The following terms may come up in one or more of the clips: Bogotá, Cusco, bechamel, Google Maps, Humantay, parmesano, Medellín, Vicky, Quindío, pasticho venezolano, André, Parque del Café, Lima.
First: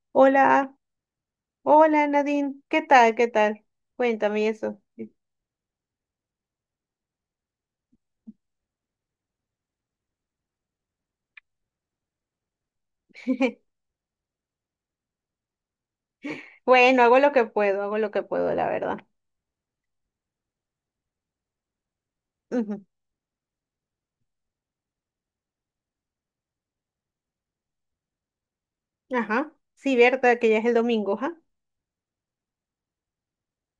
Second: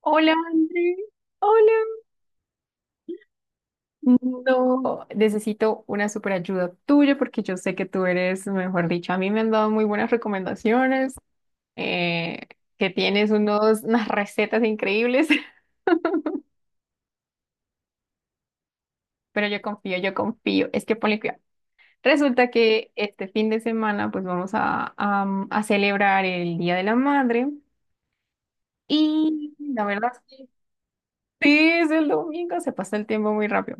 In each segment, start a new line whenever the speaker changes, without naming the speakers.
Hola,
Hola,
André. Hola.
hola Nadine, ¿qué tal? ¿Qué tal? Cuéntame eso.
No, necesito una super ayuda tuya porque yo sé que tú eres, mejor dicho, a mí me han dado muy buenas recomendaciones, eh, que tienes unas recetas increíbles,
Bueno, hago lo que puedo, hago lo que puedo, la verdad.
pero yo confío, yo confío. Es que ponle cuidado. Resulta
Ujú.
que este fin de semana pues vamos a celebrar el Día de la Madre
Ajá,
y la
sí,
verdad es
verdad
que
que ya es el domingo, ja,
sí, es el domingo, se pasa el tiempo muy rápido.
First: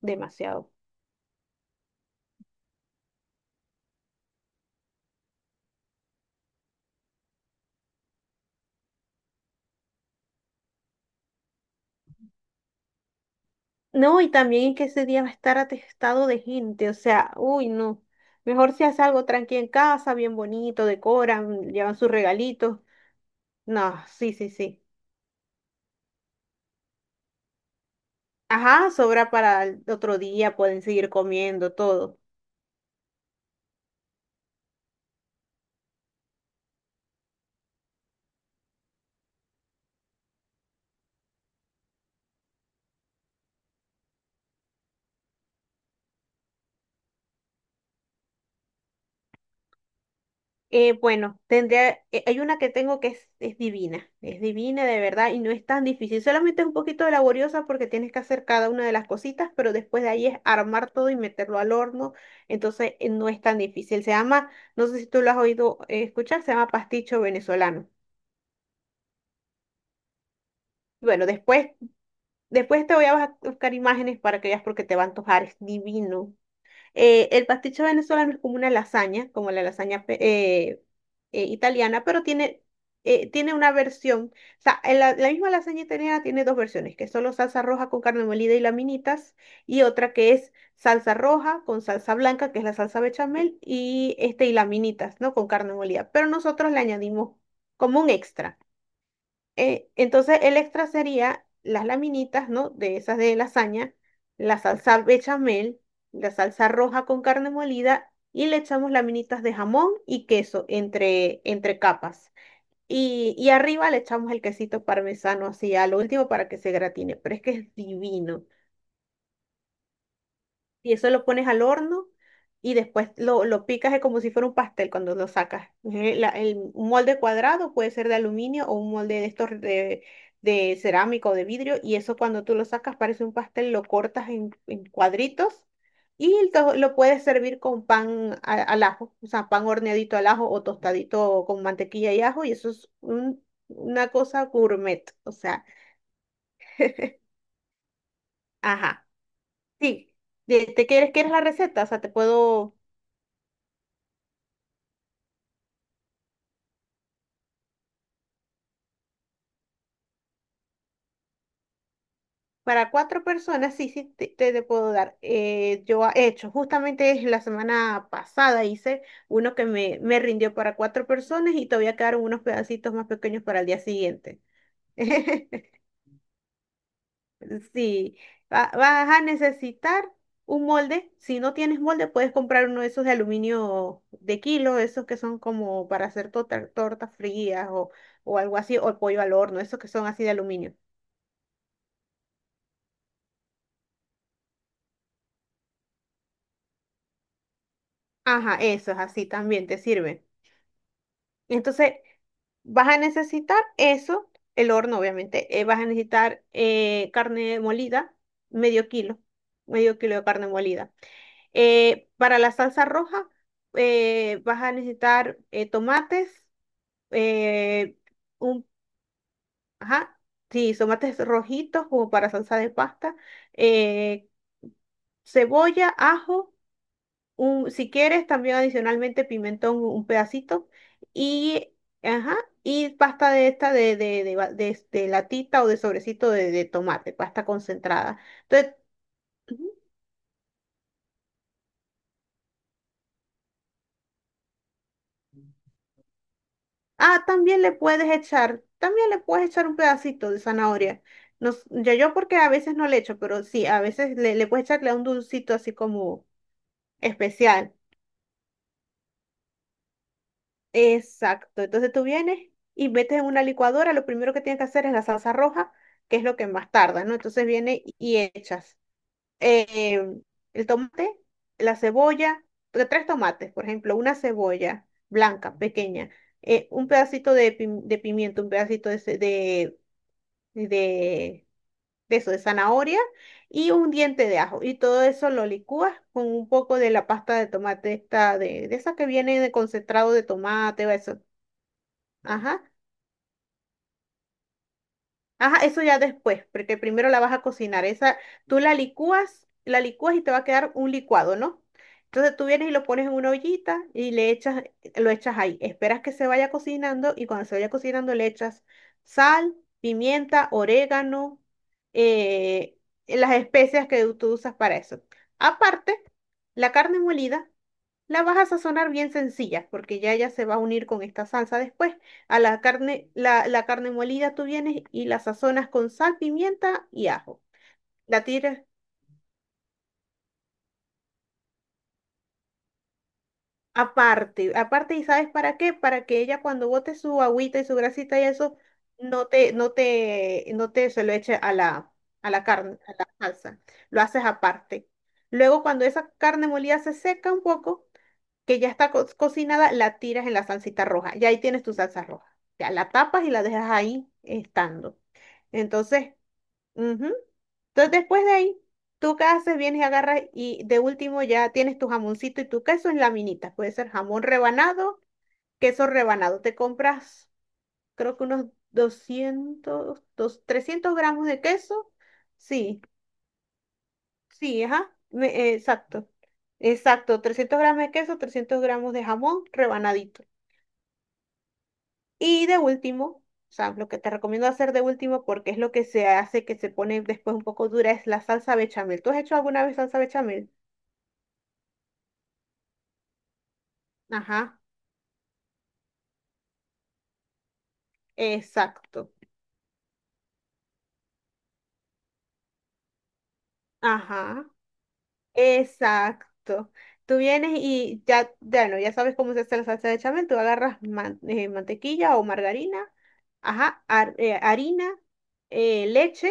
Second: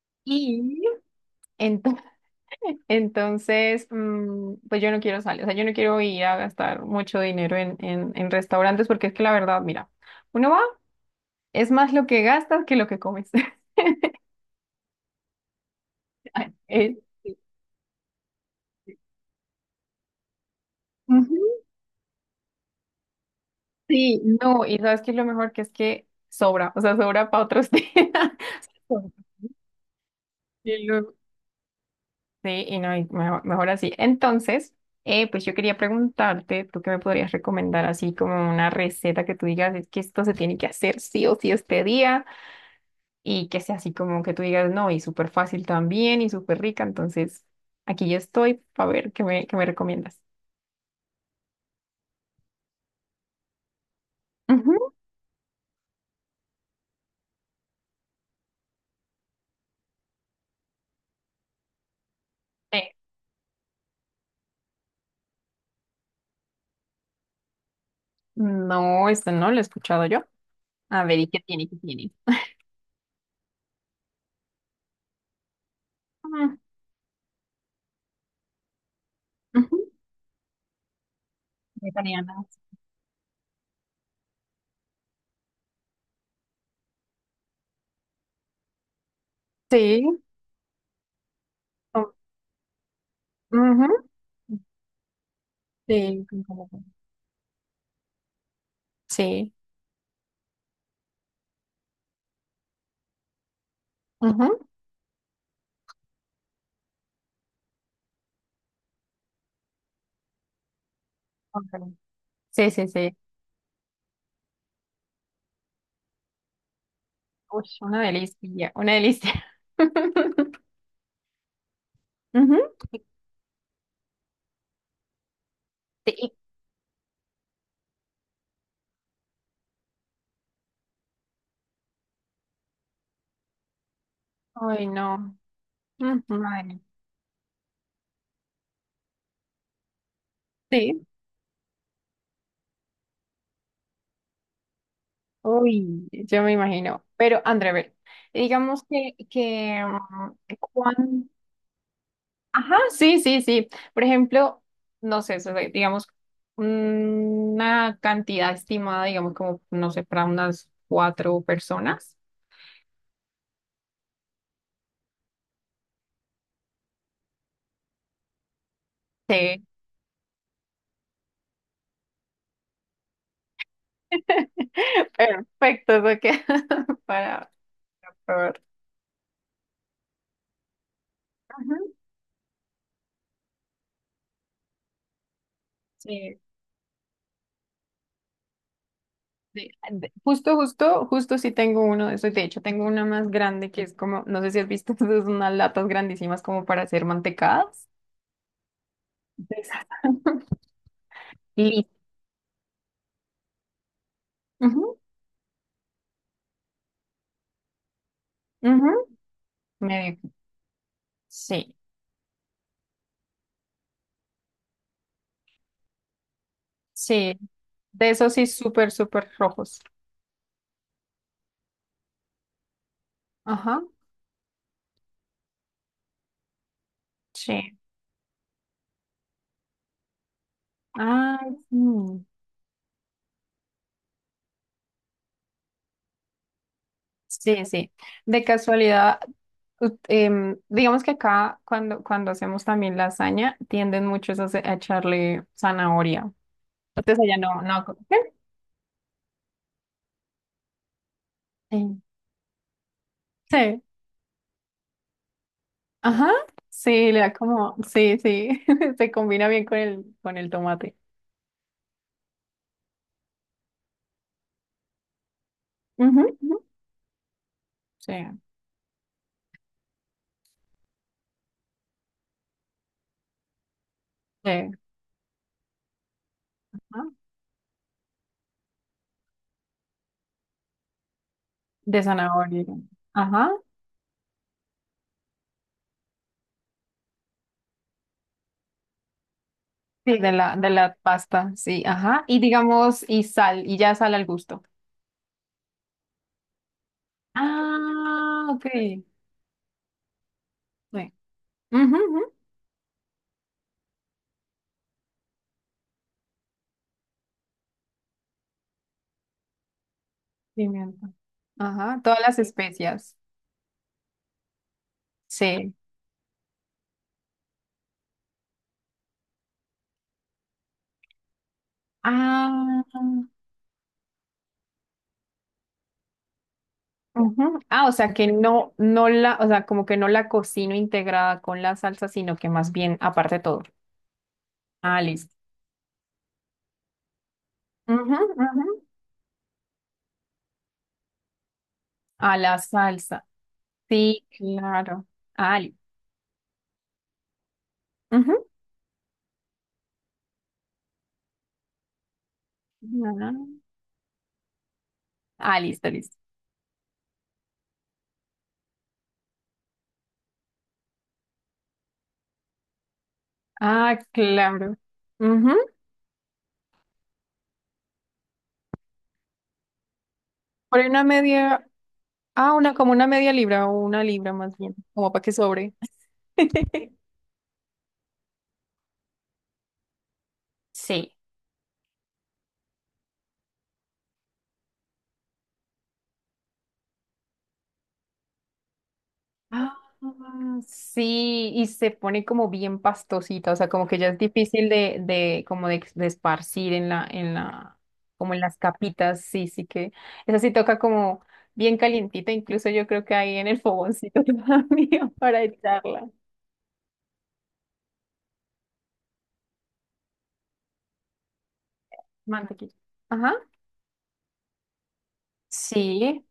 demasiado.
Y entonces. Entonces, pues yo no quiero salir, o sea, yo no quiero ir a gastar mucho dinero en restaurantes porque es que la verdad, mira, uno va, es más lo que gastas que lo que comes.
No, y también que ese día va a estar atestado de
Ay,
gente, o sea,
Sí.
uy, no. Mejor si haces algo tranqui en casa, bien bonito,
Ujú.
decoran, llevan sus regalitos. No,
Sí,
sí, sí,
no, y
sí.
sabes que lo mejor que es que sobra, o sea, sobra para otros días.
Ajá,
Sobra.
sobra para el otro día, pueden
Y
seguir
luego-
comiendo todo.
Sí, y no, y mejor, mejor así. Entonces, pues yo quería preguntarte, ¿tú qué me podrías recomendar así como una receta que tú digas, es que esto se tiene que hacer sí o sí este día? Y que sea así como que tú digas, no, y súper fácil también y súper rica. Entonces, aquí yo estoy para ver qué me recomiendas.
Bueno, tendría, hay una que tengo que es divina, es divina
Ujú.
de verdad y no es tan difícil, solamente es un poquito laboriosa porque tienes que hacer cada una de las cositas, pero después de ahí es armar todo y meterlo al horno,
Eh,
entonces no es tan difícil. Se llama, no sé si tú lo has oído escuchar, se llama pasticho venezolano.
No, este no lo he escuchado yo. A ver,
Bueno,
¿y qué tiene? ¿Qué tiene?
después te voy a buscar imágenes para que veas porque te va a antojar, es divino.
Ah,
El pasticho venezolano es como una lasaña, como la
ujú.
lasaña italiana, pero
Vegetarianas.
tiene una versión, o sea, en la misma lasaña italiana tiene dos versiones, que es solo salsa roja con carne molida y laminitas, y
Sí.
otra que es salsa roja con
Oh,
salsa blanca, que es la salsa bechamel,
ujú.
y, este, y laminitas, ¿no? Con carne molida.
Sí,
Pero nosotros le añadimos como un extra.
Sí.
Entonces el extra sería las laminitas, ¿no? De esas de lasaña,
Ujú.
la salsa bechamel, la salsa roja con carne molida y le echamos laminitas de jamón y queso entre, entre
Colofón.
capas.
Sí, sí, sí.
Y arriba le echamos el quesito parmesano así a lo último para que se gratine, pero es que
Uy,
es
una
divino
delicia, una delicia.
y eso lo pones al horno y
Ujú.
después lo picas como si fuera un pastel cuando lo sacas.
Sí,
Un molde cuadrado puede ser de aluminio o un molde de estos de cerámica o de vidrio y eso cuando tú lo sacas parece un pastel, lo cortas en
ay, no.
cuadritos
Ujú.
y lo,
Madre.
lo puedes servir con pan al ajo, o sea, pan horneadito al ajo o
Sí.
tostadito con mantequilla y ajo y eso es una cosa gourmet, o sea,
Uy, yo me imagino. Pero, André, a ver, digamos
ajá.
que
Sí, ¿te quieres, quieres la receta? O sea, te
Ajá,
puedo...
sí, sí, sí. Por ejemplo, no sé, digamos, una cantidad estimada, digamos, como, no sé, para unas cuatro personas.
Para cuatro personas, sí, sí, te puedo dar. Yo he hecho, justamente la semana pasada hice uno
Sí,
que me rindió para cuatro personas y todavía quedaron unos pedacitos más pequeños para el día siguiente.
perfecto, eso queda para
Sí,
probar.
vas a necesitar un molde. Si no
Ajá,
tienes molde, puedes comprar uno de esos de aluminio de kilo, esos que son como para hacer
sí,
tortas frías o algo así, o pollo al horno,
sí.
esos que son así de
Justo,
aluminio.
justo, justo sí tengo uno de esos. De hecho, tengo una más grande que es como, no sé si has visto, esas son unas latas grandísimas como para hacer mantecadas.
Ajá, esos así también te sirven.
Exacto. Listo.
Entonces, vas a necesitar eso, el
Ujú,
horno, obviamente. Vas a necesitar carne molida, medio
ujú,
kilo, medio kilo
medio.
de carne molida.
Sí,
Para la salsa roja, vas a necesitar tomates,
sí.
eh,
De esos sí,
un,
súper, súper rojos.
ajá, sí, tomates rojitos como para salsa de pasta,
Ajá.
eh, cebolla, ajo.
Sí.
Si quieres, también adicionalmente pimentón, un pedacito,
Ay,
y,
sí.
ajá, y pasta de esta de latita o de sobrecito de tomate, pasta
Sí, sí.
concentrada.
De
Entonces,
casualidad,
ujú.
ut- digamos que acá cuando hacemos también lasaña, tienden muchos a, a echarle zanahoria. Entonces
Ah,
allá no,
también le
no.
puedes
¿Qué?
echar, también le puedes echar un pedacito de zanahoria. No,
Eh,
yo porque a veces no le echo, pero sí, a
Sí.
veces le puedes echarle un dulcito así como
Ajá. Sí, le da
especial.
como, sí, sí. Se combina bien con el tomate.
Exacto. Entonces tú vienes y metes en una licuadora, lo primero que tienes que hacer es la salsa roja, que es
Ujú,
lo que
ujú.
más tarda, ¿no? Entonces viene
Sí.
y echas eh, el tomate, la cebolla, tres tomates, por ejemplo, una
Sí.
cebolla blanca, pequeña, un pedacito de pimiento, un pedacito de,
De
de eso, de
zanahoria.
zanahoria
Ajá.
y un diente de ajo. Y todo eso lo licúas con un poco de la pasta de tomate, esta de esa que viene de concentrado
Sí,
de
de
tomate o
la
eso.
pasta, sí, ajá. Y
Ajá.
digamos, y sal, y ya sal al gusto.
Ajá, eso ya después, porque primero la vas a cocinar. Esa,
Ah,
tú
ok. Sí.
la licúas y te va a quedar un licuado, ¿no?
Ujú, ujú.
Entonces tú vienes y lo pones en una ollita y le echas, lo echas ahí. Esperas que se vaya cocinando y cuando se vaya cocinando le echas sal, pimienta,
Pimienta.
orégano,
Ajá, todas las
eh,
especias.
las especias que tú usas para eso.
Sí.
Aparte, la carne molida. La vas a sazonar bien sencilla, porque ya se va a unir con esta salsa después. A la
Ah,
carne, la carne molida tú vienes y la sazonas con sal, pimienta y ajo.
ujú. Ah, o sea
La
que
tiras
no, no la, o sea, como que no la cocino integrada con la salsa, sino que más bien aparte de todo.
aparte,
Ah,
¿y sabes
listo.
para qué? Para que ella cuando bote su agüita y su
Ujú,
grasita y eso,
ujú.
no te se lo eche a la, a
A
la
la
carne, a la
salsa.
salsa. Lo haces
Sí,
aparte.
claro. Ah,
Luego, cuando esa carne molida se seca un poco,
ujú.
que ya está cocinada, la tiras en la salsita roja. Y ahí tienes tu salsa roja. Ya la tapas y la
Ah,
dejas ahí estando.
ah, listo,
Entonces,
listo.
ujú. Entonces después de ahí, tú qué haces, vienes y agarras y de último ya tienes tu jamoncito y tu queso en laminitas. Puede ser
Ah,
jamón
claro.
rebanado,
Ujú.
queso rebanado. Te compras, creo que unos
Por ahí
300
una
gramos de
media,
queso.
una
Sí,
como una media libra o una libra más
sí,
bien,
ajá,
como para que sobre.
exacto. Exacto, 300 gramos de queso, 300 gramos de jamón rebanadito.
Sí.
Y de último, o sea, lo que te recomiendo hacer de último, porque es lo que se hace que se pone después un poco dura, es la salsa bechamel. ¿Tú has hecho alguna vez
Ah,
salsa bechamel?
sí, y se pone como bien pastosita, o sea, como que ya es
Ajá,
difícil de como de esparcir en la, como en las
exacto.
capitas, sí, sí que, esa sí toca como bien calientita, incluso yo creo que ahí en el fogoncito
Ajá,
todavía para echarla.
exacto. Tú vienes y ya, ya no, ya sabes cómo se hace la salsa de bechamel. Tú agarras mantequilla o
Mantequilla.
margarina,
Ajá,
ajá, harina,
sí,
leche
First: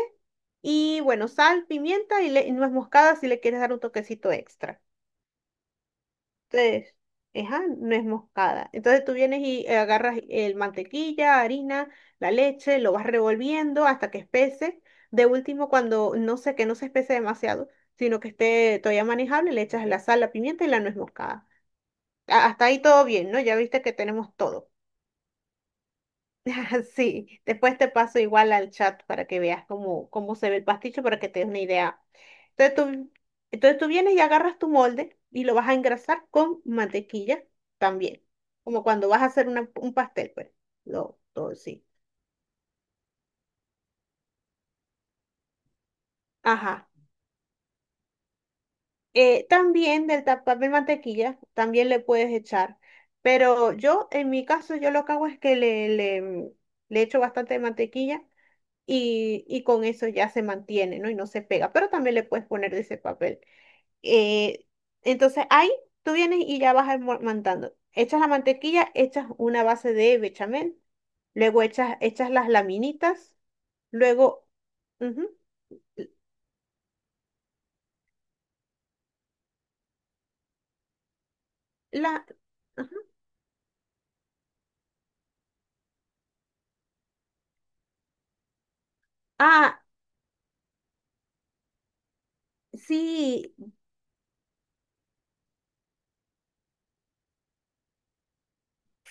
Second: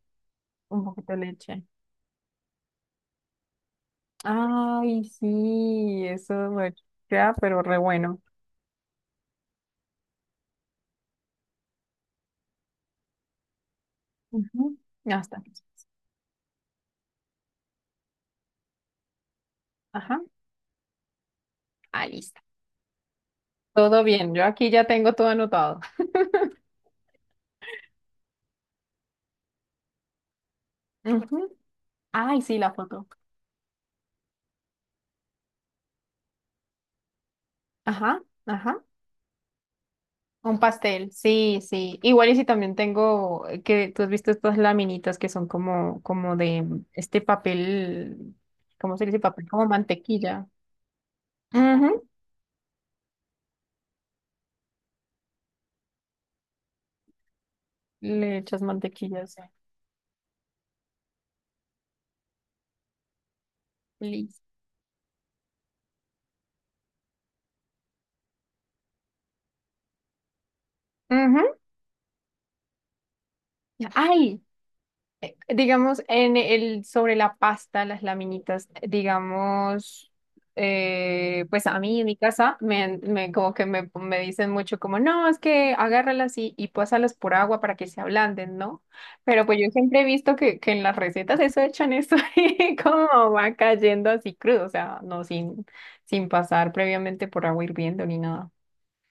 un
y
poquito de
bueno,
leche.
sal, pimienta y nuez moscada si le quieres dar un toquecito extra.
Ay, sí, eso bueno,
Entonces,
ya, pero
esa
re
no es
bueno.
moscada. Entonces tú vienes y agarras el mantequilla, harina, la leche, lo vas revolviendo hasta que
Ujú,
espese.
ya
De
está.
último, cuando no sé que no se espese demasiado, sino que esté todavía manejable, le echas la
Ajá.
sal, la pimienta y la nuez moscada.
Ah, listo.
Hasta ahí todo bien, ¿no? Ya viste que
Todo bien,
tenemos
yo aquí
todo.
ya tengo todo anotado.
Sí, después te paso igual al chat para que veas cómo, cómo se ve el pasticho, para que te des
Ujú.
una idea.
Ay, sí, la
Entonces
foto.
tú, entonces tú vienes y agarras tu molde y lo vas a engrasar con mantequilla
Ajá,
también,
ajá.
como cuando vas a hacer un pastel, pues,
Un pastel,
lo, todo
sí,
sí.
sí. Igual y si también tengo, que tú has visto estas laminitas que son como de
Ajá.
este papel, ¿cómo se dice? Papel como
También
mantequilla.
papel mantequilla, también le
Ujú.
puedes echar, pero yo, en mi caso, yo lo que hago es que le echo bastante mantequilla
Le echas mantequilla, sí.
y con eso ya se mantiene, ¿no? Y no se pega, pero también le puedes poner de ese papel.
Listo.
Eh, entonces ahí tú vienes y ya vas mandando. Echas la mantequilla, echas una base de bechamel,
Ujú.
luego echas las laminitas,
Ay,
luego... ujú,
digamos, sobre la pasta, las laminitas, digamos, pues a mí en mi
la,
casa
ajá.
como que me dicen mucho como, no, es que agárralas y pásalas por agua para que se ablanden, ¿no? Pero pues yo
Ah,
siempre he visto que en las recetas eso echan eso y como
sí,
va cayendo así crudo, o sea, no sin, sin pasar previamente por agua hirviendo ni nada.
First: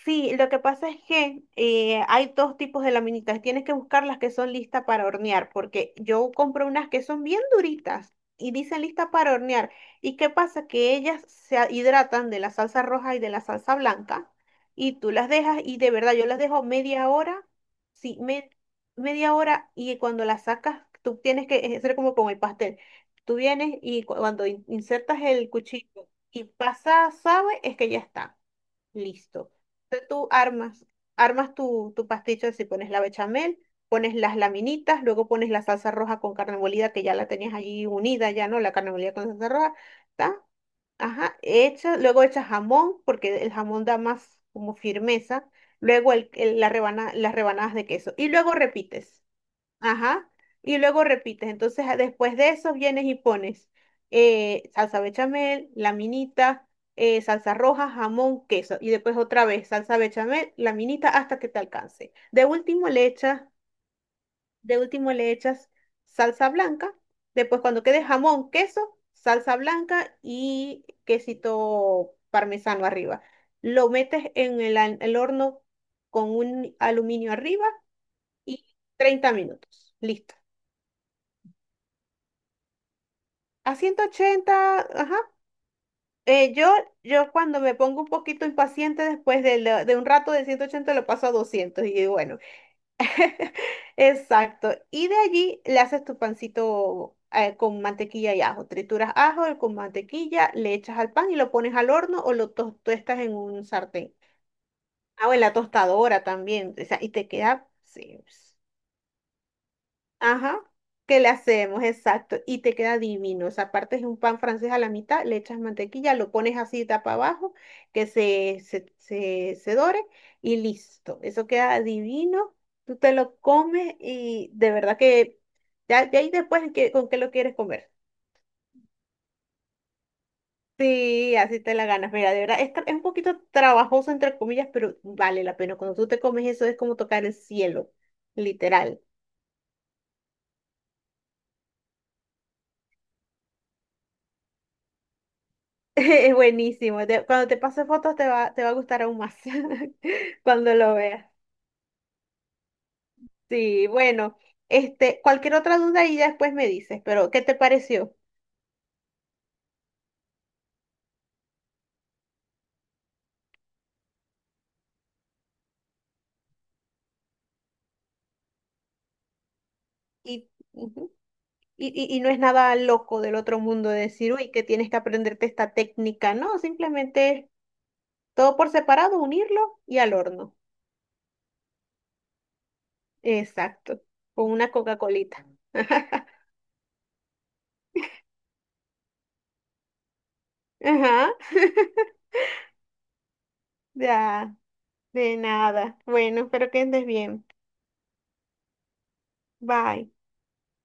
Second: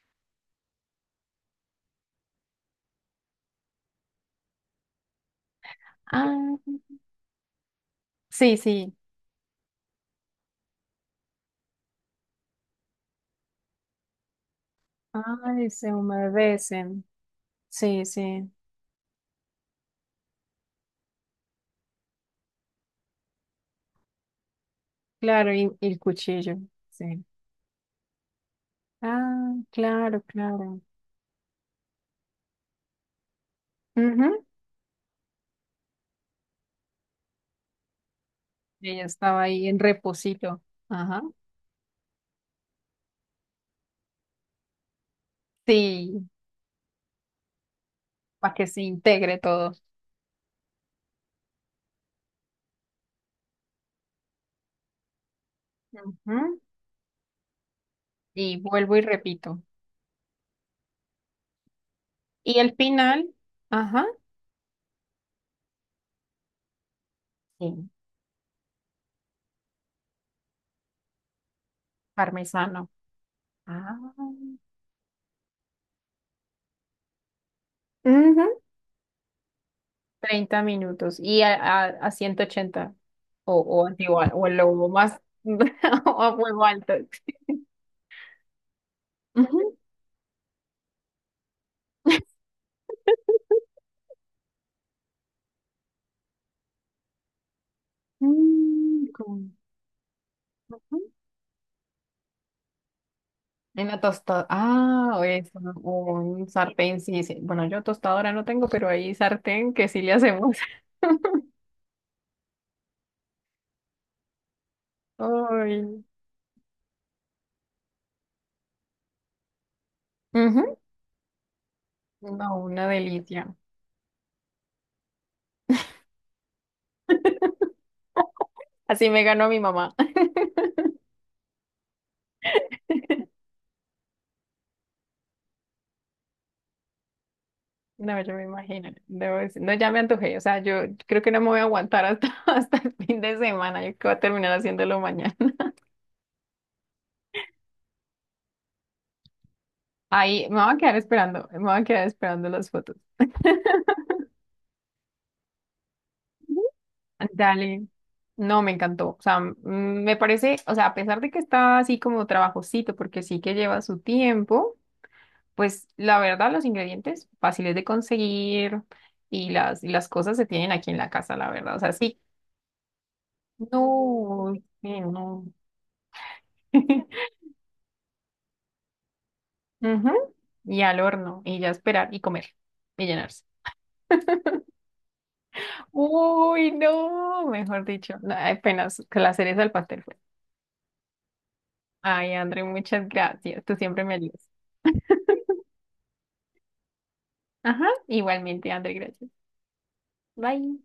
sí, lo que pasa es que hay dos tipos de laminitas. Tienes que buscar las que son listas para hornear, porque yo compro
Ah,
unas que son bien duritas y
sí,
dicen
sí.
listas para hornear. ¿Y qué pasa? Que ellas se hidratan de la salsa roja y de la salsa blanca y tú las dejas
Ay,
y de
se
verdad yo las dejo
humedecen.
media hora,
Sí,
sí,
sí.
media hora y cuando las sacas tú tienes que hacer como con el pastel. Tú vienes y cuando insertas el
Claro, y el
cuchillo y
cuchillo.
pasa,
Sí.
sabe, es que ya está. Listo.
Ah,
Entonces
claro,
tú
claro.
armas, tu pasticho así, pones la bechamel, pones las
Ujú.
laminitas, luego pones la salsa roja con carne molida, que ya la tenías allí unida, ya no, la
Y
carne
ella
molida con
estaba
salsa
ahí
roja,
en
¿está?
reposito. Ajá.
Ajá, hecha, luego echas jamón, porque el jamón da más como firmeza, luego
Sí,
las rebanadas de queso, y luego
para que se
repites.
integre todo.
Ajá. Y luego repites. Entonces, después de eso vienes y pones salsa bechamel,
Ujú.
laminita, salsa roja, jamón,
Y
queso. Y
vuelvo y
después otra
repito.
vez salsa bechamel, laminita, hasta que te alcance.
Y el final, ajá,
De último le echas salsa blanca. Después cuando
sí,
quede jamón, queso, salsa blanca y quesito parmesano
parmesano.
arriba. Lo
Ah.
metes en el horno con un aluminio arriba
Ujú.
y 30 minutos. Listo.
30 minutos y a 180 o,
A ciento
o el
ochenta
lobo
ajá.
más o a
Eh,
fuego
yo,
alto.
yo cuando me pongo un poquito impaciente después
Ujú.
de un rato de 180 lo paso a 200 y digo, bueno, exacto. Y de allí le haces tu pancito con mantequilla y ajo.
Mm,
Trituras
con-
ajo con mantequilla, le echas al pan y lo pones al horno o lo tostas en un
En la
sartén.
tostadora. Ah, o
Ah, o en
es
la
un
tostadora
un
también. O sea,
sartén,
y
sí,
te
sí. Bueno,
queda,
yo
sí,
tostadora no tengo, pero hay sartén que sí le hacemos.
Ajá, que le hacemos, exacto, y te queda divino. O sea, partes un pan francés a la mitad, le echas
Ay.
mantequilla, lo pones así tapa abajo, que se dore y
Ujú.
listo. Eso queda divino,
No, una
tú te lo
delicia.
comes y de verdad que ya de ahí después con qué lo quieres comer.
Así me ganó mi mamá.
Sí, así te la ganas. Mira, de verdad, es, es un poquito trabajoso entre comillas, pero vale la pena. Cuando tú te comes eso es como tocar el cielo,
No, yo me imagino.
literal.
No, ya me antojé. O sea, yo creo que no me voy a aguantar hasta, hasta el fin de semana. Yo creo que voy a terminar haciéndolo mañana.
Es buenísimo. Cuando te pase fotos te va a gustar aún más
Ahí me voy
cuando
a
lo
quedar
veas.
esperando. Me voy a quedar esperando las fotos.
Sí, bueno, cualquier otra duda y ya después me dices, pero ¿qué te
Dale.
pareció?
No, me encantó. O sea, me parece, o sea, a pesar de que está así como trabajosito, porque sí que lleva su tiempo, pues la verdad los ingredientes fáciles de conseguir y las cosas se
Y,
tienen aquí en la
ujú,
casa, la verdad. O
y,
sea,
y-
sí.
y no es nada loco del otro mundo de decir, uy,
No,
que tienes que
sí,
aprenderte
no.
esta técnica, no, simplemente es todo por separado, unirlo y al
Ujú.
horno.
Y al horno, y ya esperar y comer y llenarse.
Exacto, con una Coca-Colita.
Uy, no, mejor dicho, no, apenas que la cereza del pastel fue.
Ajá,
Ay, André, muchas gracias. Tú siempre me ayudas.
ya, de nada. Bueno, espero que andes bien.
Ajá, igualmente, André, gracias.
Bye.
Bye.